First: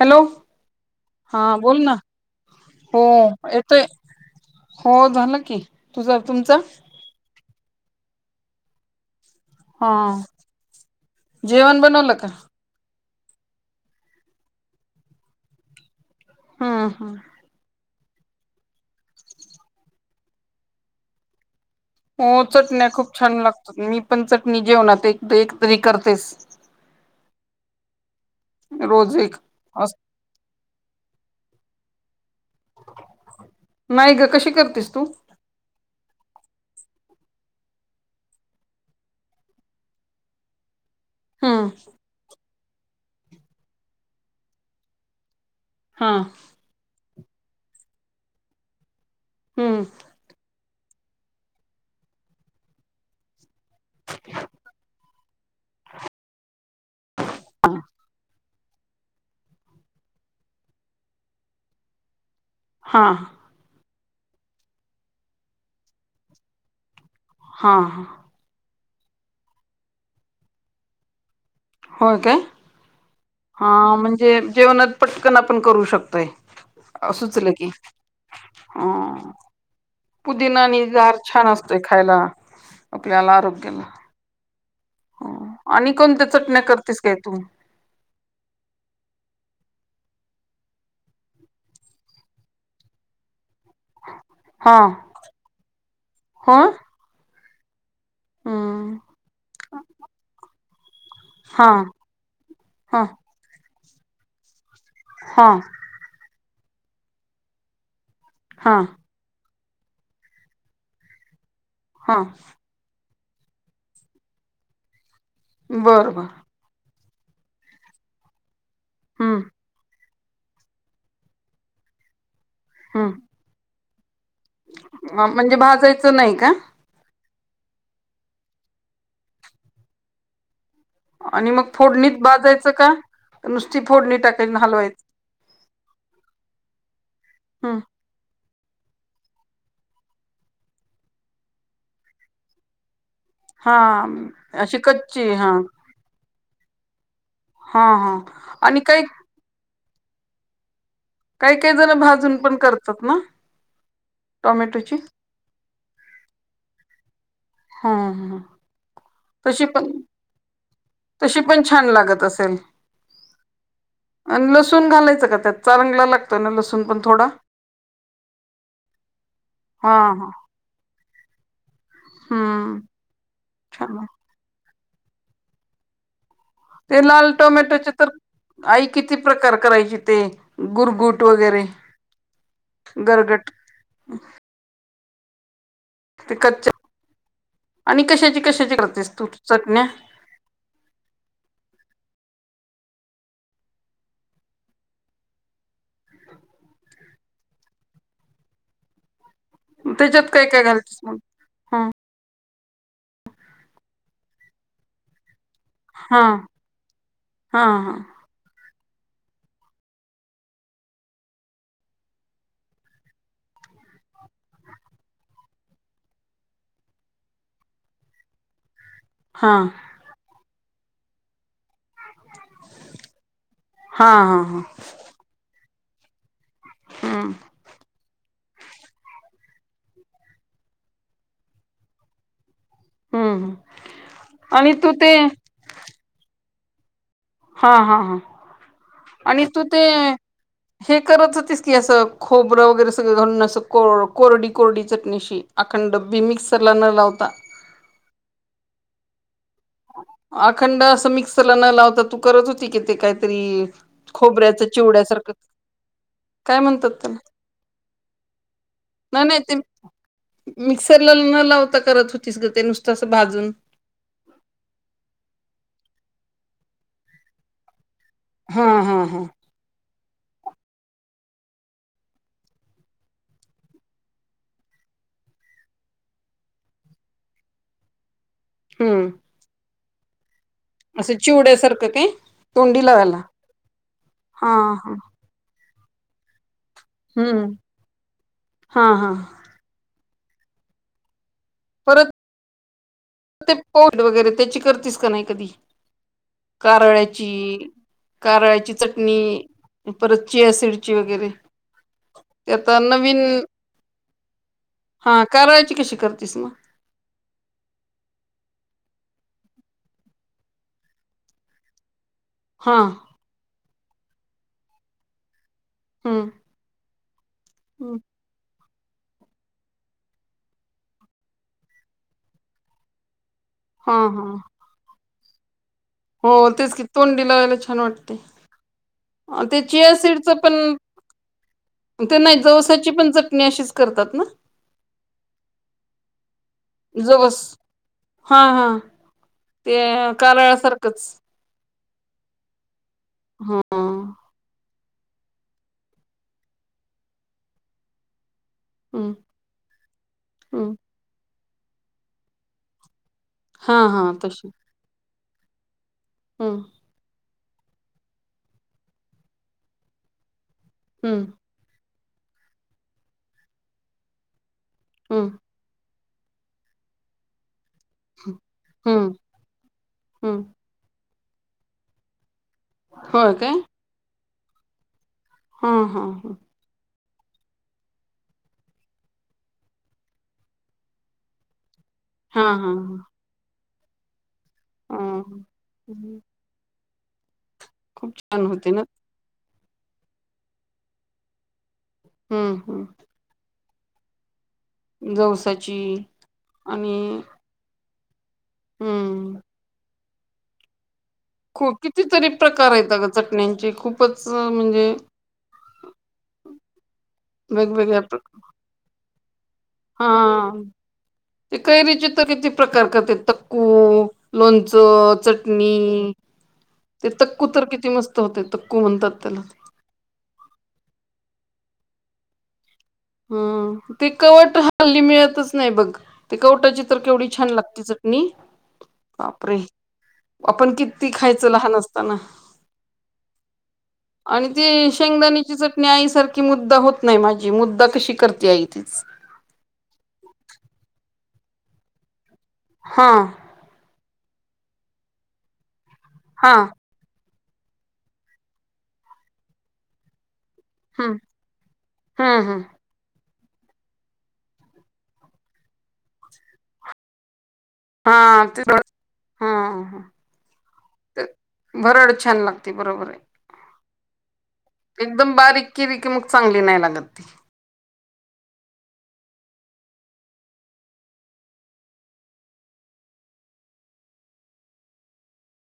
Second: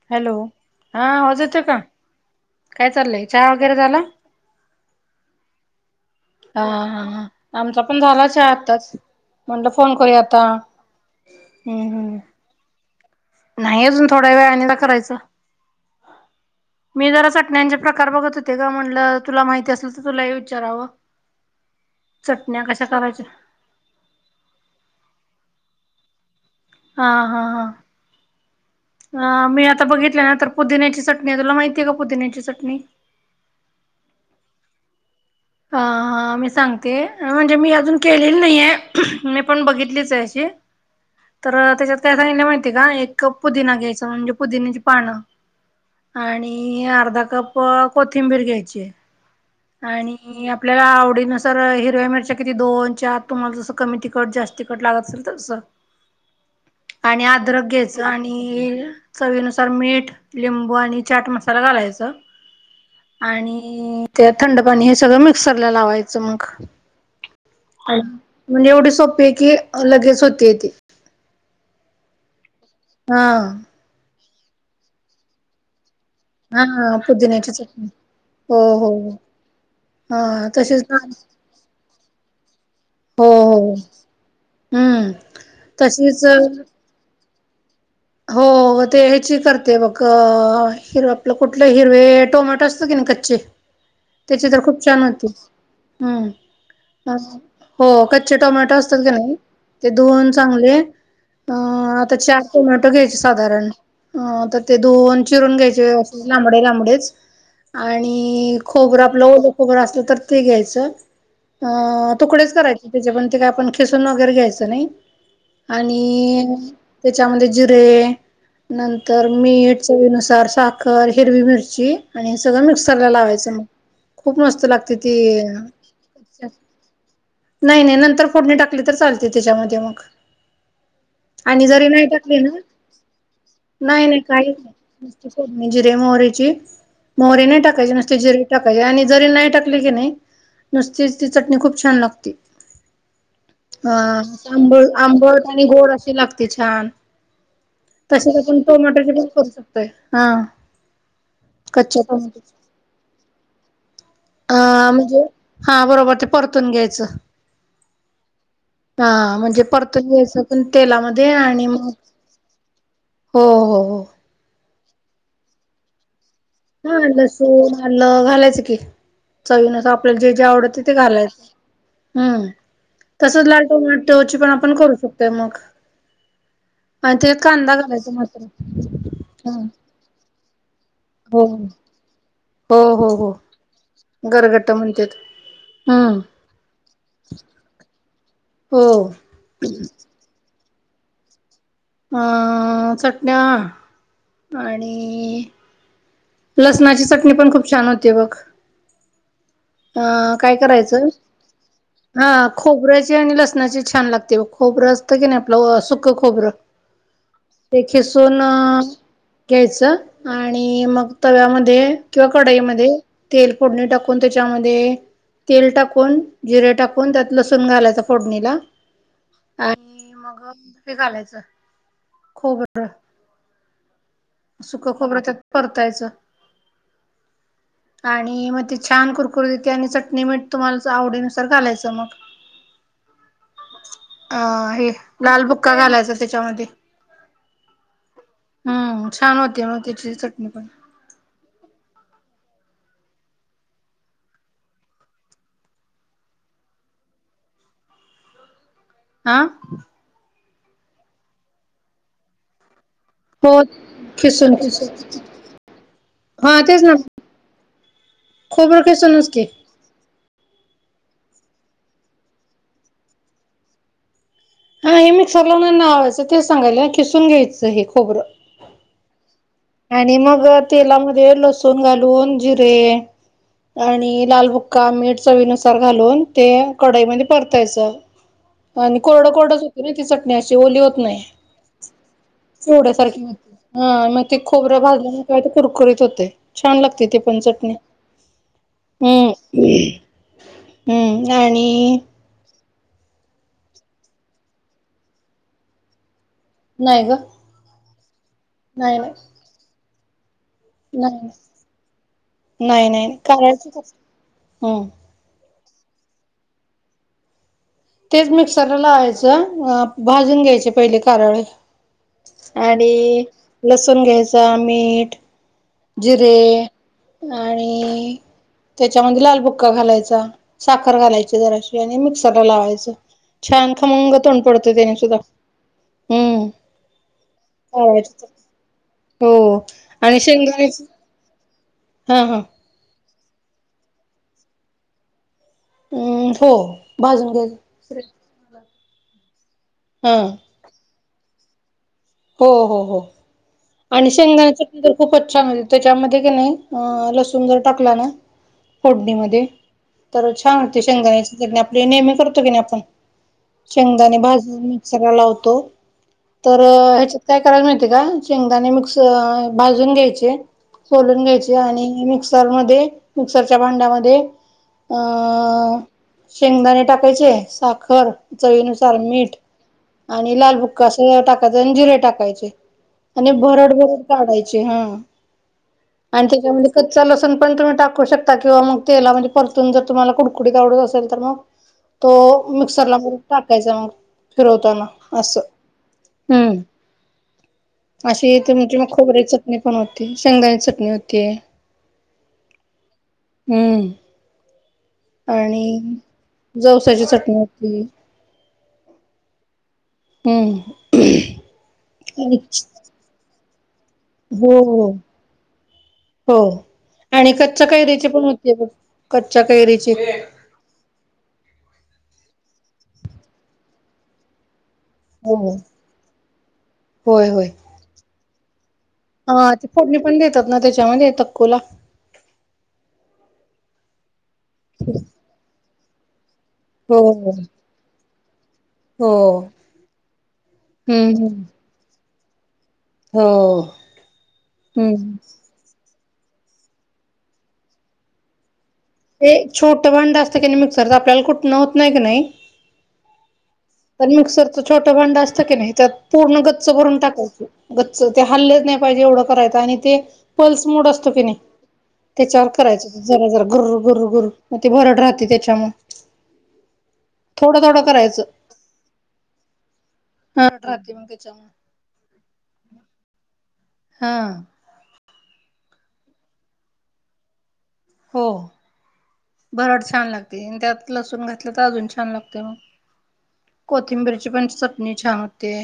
Hello आवाज हा येतोय का बोल ना काय हो चाललंय चहा वगैरे येतोय झाला हो झालं की, तुझ तुमचं हा हा हा आमचा पण चहा झाला चहा आताच म्हंणलं हा फोन करूया आता जेवण हूं बनवलं हूं का नाही अजून थोड्या वेळा आता करायच हम्म मी हम्म जरा च ण्यानेचे प्रकार बघत होते ग म्हणलं तुला माहिती, असल तर तुला हे विचारावं हो कशा चटण्या खूप करायच्या छान लागतात मी पण चटणी जेवणात एकत एकतरी करतेच. हा हा हा रोज हा एक मी आता अस बघितले ना तर पुदिन्याची चटणी हाय तुला माहितीय का पुदिन्याची चटणी? नाही ग कशी करतेस तू? हा हा ह मी सांगते म्हणजे मी अजून केलेली नाहीये मी पण बघितलीच हाय अशी तर हम्म त्याच्यात काय सांगलं माहितीय का एक कप पुदिना घ्यायचा म्हणजे पुदिन्याची पानं हा आणि अर्धा कप कोथिंबीर घ्यायचीये हम्म आणि आपल्याला आवडीनुसार हिरव्या मिरच्या किती दोन चार तुम्हाला जसं कमी तिकट जास्त लागत असल तस आणि आदरक घेयच आणि चवीनुसार मीठ, लिंबू आणि चाट मसाला घालायच. हा आणि त्या थंड पाणी हे सगळं मिक्सरला लावायचं मग हा अनं हा म्हणजे एवढी सोपी ये की लगेच होते ती होय काय? हा हा म्हणजे जेवणात पटकन आपण करू शकतोय. हा अ सुुचलं पुदिन्याची की चटणी हो आ हो हो हा पुदिना तसेच आणि ना गार छान असतोय खायला हो आपल्याला हो आरोग्याला हम्म हं आणि तशीच कोणत्या चटण्या करतेस काय तू? हो ते ह्याची करते बघ आ हिरव आपलं कुठलं हिरवे टोमॅटो असतो की नाय कच्चे त्याचे तर हा खूप छान होती हम्म हो हो कच कच्चे टोमॅटो हम्म असतात का नाय ते धुवून चांगले हा आता चार टोमॅटो हा घ्याय साधारण आ त ते धुवून हा चिरून घ्यायचे व्यवस्थित लांबडे लांबडेच आणि हा खोबरं आपलं ओलं खोबरं असलं तर ते घ्यायचं. अ हा तुकडेच करायचे त्याचे पण ते काय आपण खिसून वगैरे घ्यायचं नाही. बर बर आणि त्याच्यामध्ये जिरे नंतर हम्म मीठ चवीनुसार, साखर, हिरवी मिरची आणि हे सगळं मिक्सरला हम्म लावायचं म खूप मस्त लागते ती म्हणजे भाजायचं नाही का? नाय नाय नंतर फोडणी टाकली तर चालते त्याच्यामध्ये मग आणि मग फोडणीत हे ना भाजायचं का? नुसती नाय फोडणी नाय टाकायची काहीच नाय हलवायची नुसती फोडणी जिरे मोहरेची मोहरी नाय हम्म टाकायची नुसती जिरे टाकायचे आणि जरी नाय टाकली की नाय नुसतीच ती चटणी खूप छान लागती. हा, अशी आबळ कच्ची आंबट हा आणि गोड अशी लागते छान. हा हा तशच आपण आणि काही टोमटोच पण करू शकतोय. हा. काय, काय जण कच्च्या भाजून टोमॅटोचे पण करतात ना? अ.. टोमॅटोची म्हणजे हा बरोबर ते परतून घ्यायचं. हं, हं. हा, म्हणजे परतून घ्यायचं पण तेलामध्ये तशी पण आणि छान मग- लागत असेल हो, हो, हो. आणि लसूण घालायचं का त्यात, चांगला लाग- ह, लसुन आलं घालायचं की, चवीन हा आपल्याला हा जे, जे आवडत ते- ते घालायच. हम्म, तसच लाल छान टोमाटो ची पण आपण करू शकतोय मग. ते आणि लाल त्याच्यात कांदा टोमॅटोचे तर घालायचा मात्र आई किती प्रकार हम्म करायची ते. गुरगुट हो वगैरे. हो, हो, हो, गरगट गरगट म्हणत्यात. हम्म. कच्चे आणि कशाची, कशाची हो करतेस तू चटण्या? अ चटण्या आणि- लसणाची चटणी पण खूप छान होतीय बघ. त्याच्यात आ काय घालतेस करायचं- मग हा हा, खोबऱ्याचे आणि लसणाचे छान लागते बघ, खोबरं अस- तय कि नाही, आपलं सुख हा खोबर. हा हा त्याची- धून घ्यायचं आणि मग- तव्यामध्ये किंवा कढाईमध्ये तेल फोडणी टाकून त्याच्यामध्ये- तेल टाकून, जिरे टाकून, त्यात लसूण घालायच फोडणीला. हा आणि मग हे घालायचं खोबरं. हा. हा सुख खोबरं त्यात परतायचं. [unintelligible] आणि मग ते छान कुरकुरी हुत्या आणि चटणी, मीठ तुम्हाला जो आवडीनुसार घालायचं मग. हम्म अ.. आणि हे तू ते लाल बुक्का घालायचा त्याच्यामध्ये. हा, हा, हम्म हा छान आणि तू होते मग ते? त्याची चटणी पण हे करत होतीस की, असं खोबरं वगैरे सगळं घालून असं को कोरडी, कोरडी चटणीशी. अखंड डब्बी मिक्सरला न लावता. आ? अखंड असं मिक्सरला न लावता तू करत होती कि, ते काय- तरी खिसून खोबऱ्याच खिसून चिवड्यासारखं काय हा तेच म्हणतात ना त्याला? खोबरं नाही किसूनच नाही की. ते मिक्सरला न लावता करत होतीस ग, ते नुसतं असं भाजून. हा, हे मिक्सरला नाही लावायचं ते सांगायला खिसून घ्यायचं हे खोबर हा, हा, हा. आणि मग तेलामध्ये लसूण घालून जिरे- आणि लालबुक्का, मीठ चवीनुसार घालून ते कढाईमध्ये परतायचं. आणि हम्म कोरडं, कोरडच [unintelligible] तिच. मी अशी ओली होत असं नाही, चिवड्यासारखं काय तोंडी थोडं फार लावायला अ. - ते हा खोबऱ्या हा भाजल्यामुळे काय ते कुरकुरीत होतेय. छान लागते ते पण हम्म चटणी. हा हा हम्म. हम्म आणि परत ते पोड वगैरे त्याची करतीस का नाही कधी, नाही ग कारळ्याची? कारळ्याची नाही नाही चटणी, परत चियासीड ची वगैरे, नाही ते आता नाही नाही नवीन करायचीच हम्म हा कारळ्याची कशी करतीस म? तेच मिक्सरला लावायचं, अ भाजून घ्यायचे पहिले कारळे. हा आणि लसूण घ्यायचा, मीठ. हम्म जिरे हम्म आणि त्याच्यामदि लालबुक्का घालायचा, साखर घालायची जराशी आणि मिक्सरला लावायचं. छान हा खमंग हा तोंड पडतो, त्याने सुद्धा. हो हम्म तेच की, तोंडी लावायला छान वाटते, करायचं हो ते चिया आणि सीडच पण शेंगदाण्याच ते हा नाही, हा जवसाची पण चटणी अशीच करतात ना? हम्म हो, भाजून घ्याल. हां हां, ते कारळसारखंच. हो हो हो हा आणि हम्म शेंगदाची? ती तर खूपच छान होईल, त्याच्यामध्ये की नाही अ लसूण जर टाकला ना फोडणीमध्ये, तर छान हम्म होते शेंगदाण्याची चटणी, आपले नेहमी करतो की नाही आपण? हा हा शेंगदाणे तशी भाजून मिक्सरला लावतो, तर हम्म काय कराल माहितीका? शेंगदाणे मिक्स भाजून घ्यायचे, सोलून हम्म घ्यायचे ते आणि मिक्सर मध्ये, मिक्सरच्या भांड्यामध्ये हम्म अ शेंगदाणे टाकायचे, साखर, चवीनुसार हम्म मीठ आणि हम्म लालबुक्क कस टाकायचं आणि जिरे टाकायचे आणि होय काय भरड-भरड काढायचे, हं. हा हा अन त्याच्यामदि कच्च, लसुण पण तुम्ही टाकू शकता किंवा मग तेलामदि परतून, जर तुम्हाला कुडकुडीत आवडत असेल, तर मग [inaudible] तो हा हा हा मिक्सरला हा म टाकायचा मग, फिरवताना असं, हम्म हम्. खूप अशी छान त, होते म्हणजे ना म खोबऱ्याची चटणी बनवते, शेंगदाणन्या चटणी होती. हम्. हम्म. जवसाची आणि आणि जवसाची चटणी होती. हम्म. हम. खूप कितीतरी प्रकार येता ग, चटनींचे खूपच हो हो म्हणजे हो आणि कच्च्या वेगवेगळ्या कैरीची पण होते बघ कच्च्या कैरी हां, ते कैरीचे त किती प्रकार करते, तकू लोणचं, हो चटणी ते होय तक्कू तर किती मस्त होतय, तक्कू म्हणतात. त्याला हां ते फोडणी पण देतात ना, त्याच्यामध्ये तक्कूला? हम्म, ते कवट हल्ली मिळतच नाही बघ, ते कवटाची तर हो केवढी हो छान लागते चट नी, हो बापरे आपण किती हम्म हम्म खायचो, लहान असताना. हो आणि ते हम्म शेंगदाणीची चट नी, आईसारखी मुद्दा होत नाही माझी, मुद्दा कशी करते आई तेच. ते छोटं भांडं असतं की नाही मिक्सरच, आपल्याला कुटन होत नाही की नाही? हां. तर मिक्सरच छोटं भांडं असतं की नाही, त्यात पूर्ण हा गच्च भरून टाकायचं. गच्च, ते हल्लच नही पाहिजे, एवढं करायचं आणि ते पल्स मोड असतो हम्म की नाही हम्म त्याच्यावर हम्म करायच. जरा जरा गुर गुर गुर मग ते भरट राहते त्याच्यामुळं थोडं थोडं आ करायचं ते बघ हा ह! भरड राहती म त्याच्यामुळं. भरड छान लागते बरोबर आहे. हां! एकदम बारीक केली की मग चांगली नाही लागत ती. हो भरड छान लागते आणि त्यात लसूण घातलं तर अजून छान लागते मग कोथिंबीरीची पण चटणी छान होते.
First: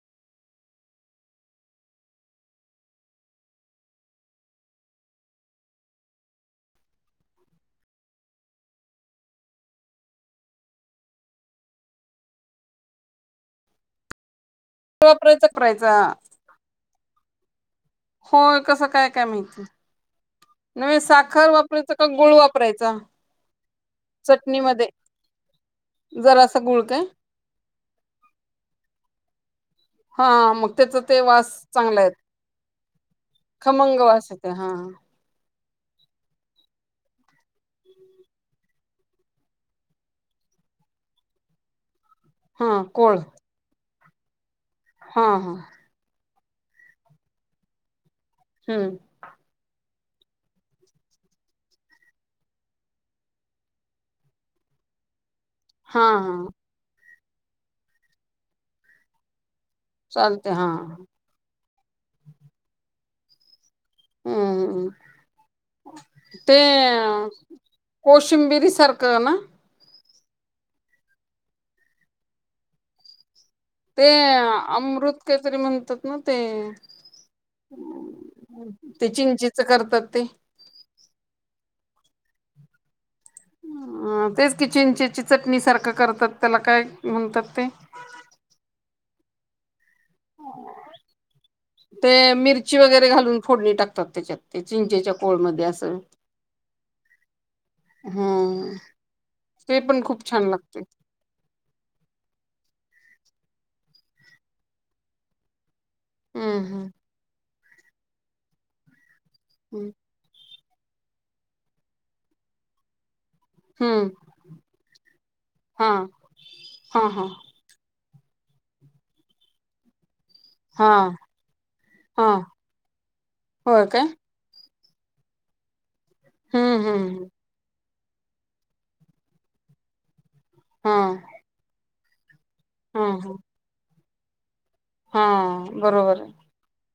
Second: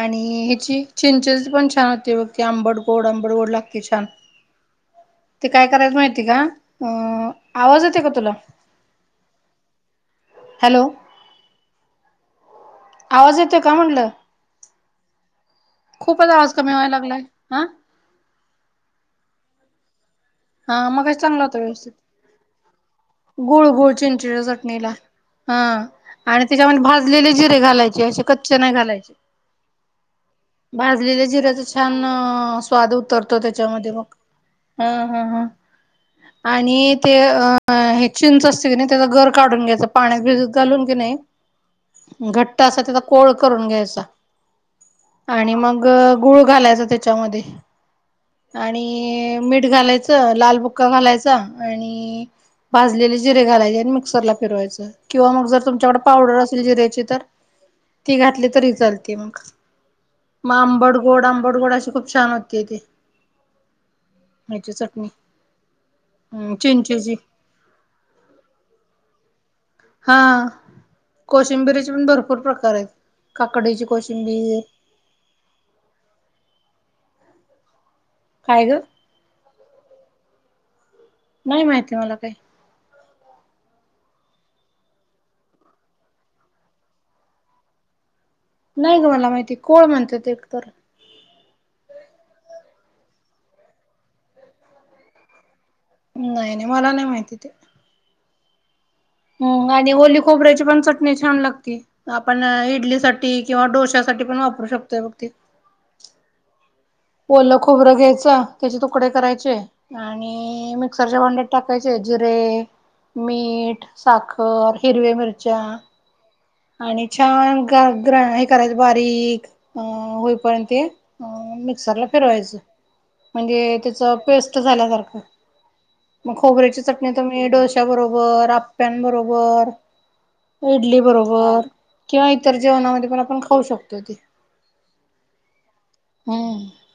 आणि ह्याची चिंचेची पण छान होते बघते आंबट गोड आंबट गोड लागते छान ते काय करायच माहिती, का अ आवाज येतो का तुला? हॅलो! आवाज येतोय का म्हटलं? वापरायचं करायचा. खूपच आवाज कमी व्हाय लागलाय हा. होय कसं काय काय माहिती. हा नव्हे मगाशी चांगलं साखर होता व्यवस्थित वापरायचा का गुळ वापरायचा गुळ गुळ चिंचेच्या चटणीमध्ये चटणीला. हा आणि जरासा गुळ त्याच्यामध्ये काय भाजलेले जिरे घालायचे असे कच्चे नाही घालायचे. हा मग त्याचा ते भाजलेल्या वास जिऱ्याचा चांगला आहेत छान स्वाद उतरतो त्याच्यामध्ये खमंग मग वास येते हा हं हं हा! आणि ते अ हे चिंच असते की न्हाय त्याचा गरकाढून घ्यायचं पाण्यात भिजत घालून की नाही. घट्ट असा त्याचा कोळ करून घ्यायचा हा आणि हा मग ग गुळ घालायचा त्याच्यामध्ये हम्म आणि मीठ घालायच लाल बुक्का घालायचा आणि भाजलेले जिरे घालायचे आणि मिक्सर ला फिरवायच किंवा मग जर तुमच्याकड हा हा पावडर असेल जिऱ्याची तर ती घातली तरी चालते मग चालते म हा आंबट गोड आंबट गोड अशी खूप छान होते त्याची हम्म चट ते कोशिंबिरी सारखं ना? हा कोशिंबिरीचे पण भरपूर प्रकार आहेत. काकडीचे ते अमृत काहीतरी म्हणतात ना ते काय हम्म. ग ते चिंचच करतात ते नाही माहिती मला काही. तेच की चिंचेची चटणी सारखं करतात त्याला काय म्हणतात ते नाही ग मला माहिती कोण म्हणत ते एक तर. ते मिरची वगैरे घालून फोडणी टाकतात त्याच्यात ते चिंचेच्या कोळमध्येध्ये असं. नाही नाही मला नाही माहिती ते. हा ह आणि ओली खोबऱ्याची पण च टणी छान लागती आपण इडली साठी किंवा डोश्यासाठीठ पण वापरू शकतोय बघ ती. हम्म हम्म! ओलं खोबरं घ्यायचं त्याचे तुकडे करायचे हम्म! आणि मिक्सरच्या भांड्यात टाकायचे जिरे मीठ हम्म साखर हिरव्या मिरच्या हा हा आणि हा छान गागरा हे करायचं बारीक अ होईपर्यंत ते हा मिक्सरला हा फिरवायचं म्हणजे होय त्याच काय? पेस्ट झाल्यासारखं मग हम्म खोबऱ्याची चटणी तर हम्म मी डोश्याबरोबर आप्प्यानंबरोबर हा इडली बरोबर किंवा इतर हा जेवणामध्ये पण हा आपण खाऊ शकतोय ती हा बरोबर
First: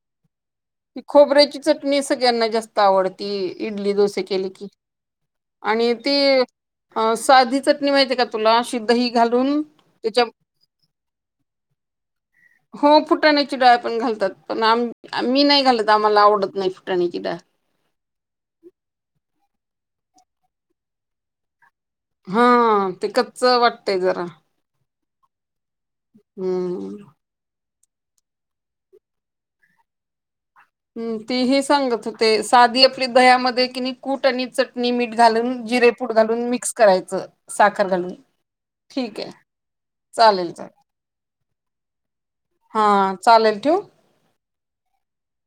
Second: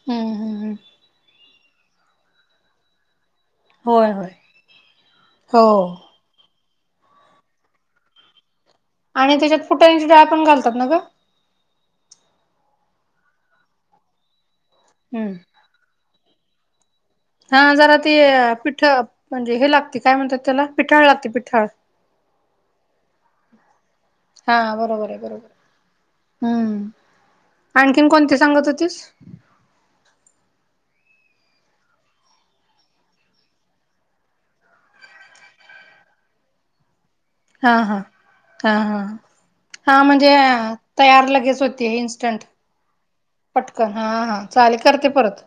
हम हम हम ती खोबऱ्याची चटणी सगळ्यांना जास्त आवडती इडली होय डोसे होय. केले की हो आणि ती अ, साधी चटणी माहितीये का तुला, अशी दही आणि त्याच्यात घालून, फुटाण्याची त्येच्या डाळ पण घालतात ना गं? हो फुटाण्याची डाळ पण घालतात, पण आम, हम्म. मी नाही घालत, आम्हाला आवडत नाही फुटाण्याची डाळ. हा, जरा ते पिठ म्हणजे हे लागते काय म्हणतात त्याला, पिठाळ लागते पिठाळ. हा, ते कच्चं वाटतय जरा. हा, बरोबर हाय बरोबर हाय, हम्म आणखीन कोणती सांगत होतीस? ह् ती ही सांगत होते, साधी आपली दह्यामध्ये किनी कूट आणि चटणी मीठ घालून जिरे कूट घालून मिक्स करायचं. हा साखर हा, घालून हा हा. ठीक आहे हा म्हणजे, चालेल चालेल तयार लगेच होती इन्स्टंट हा चालेल ठेवू. पटकन. हा, हा, चालेल करते परत.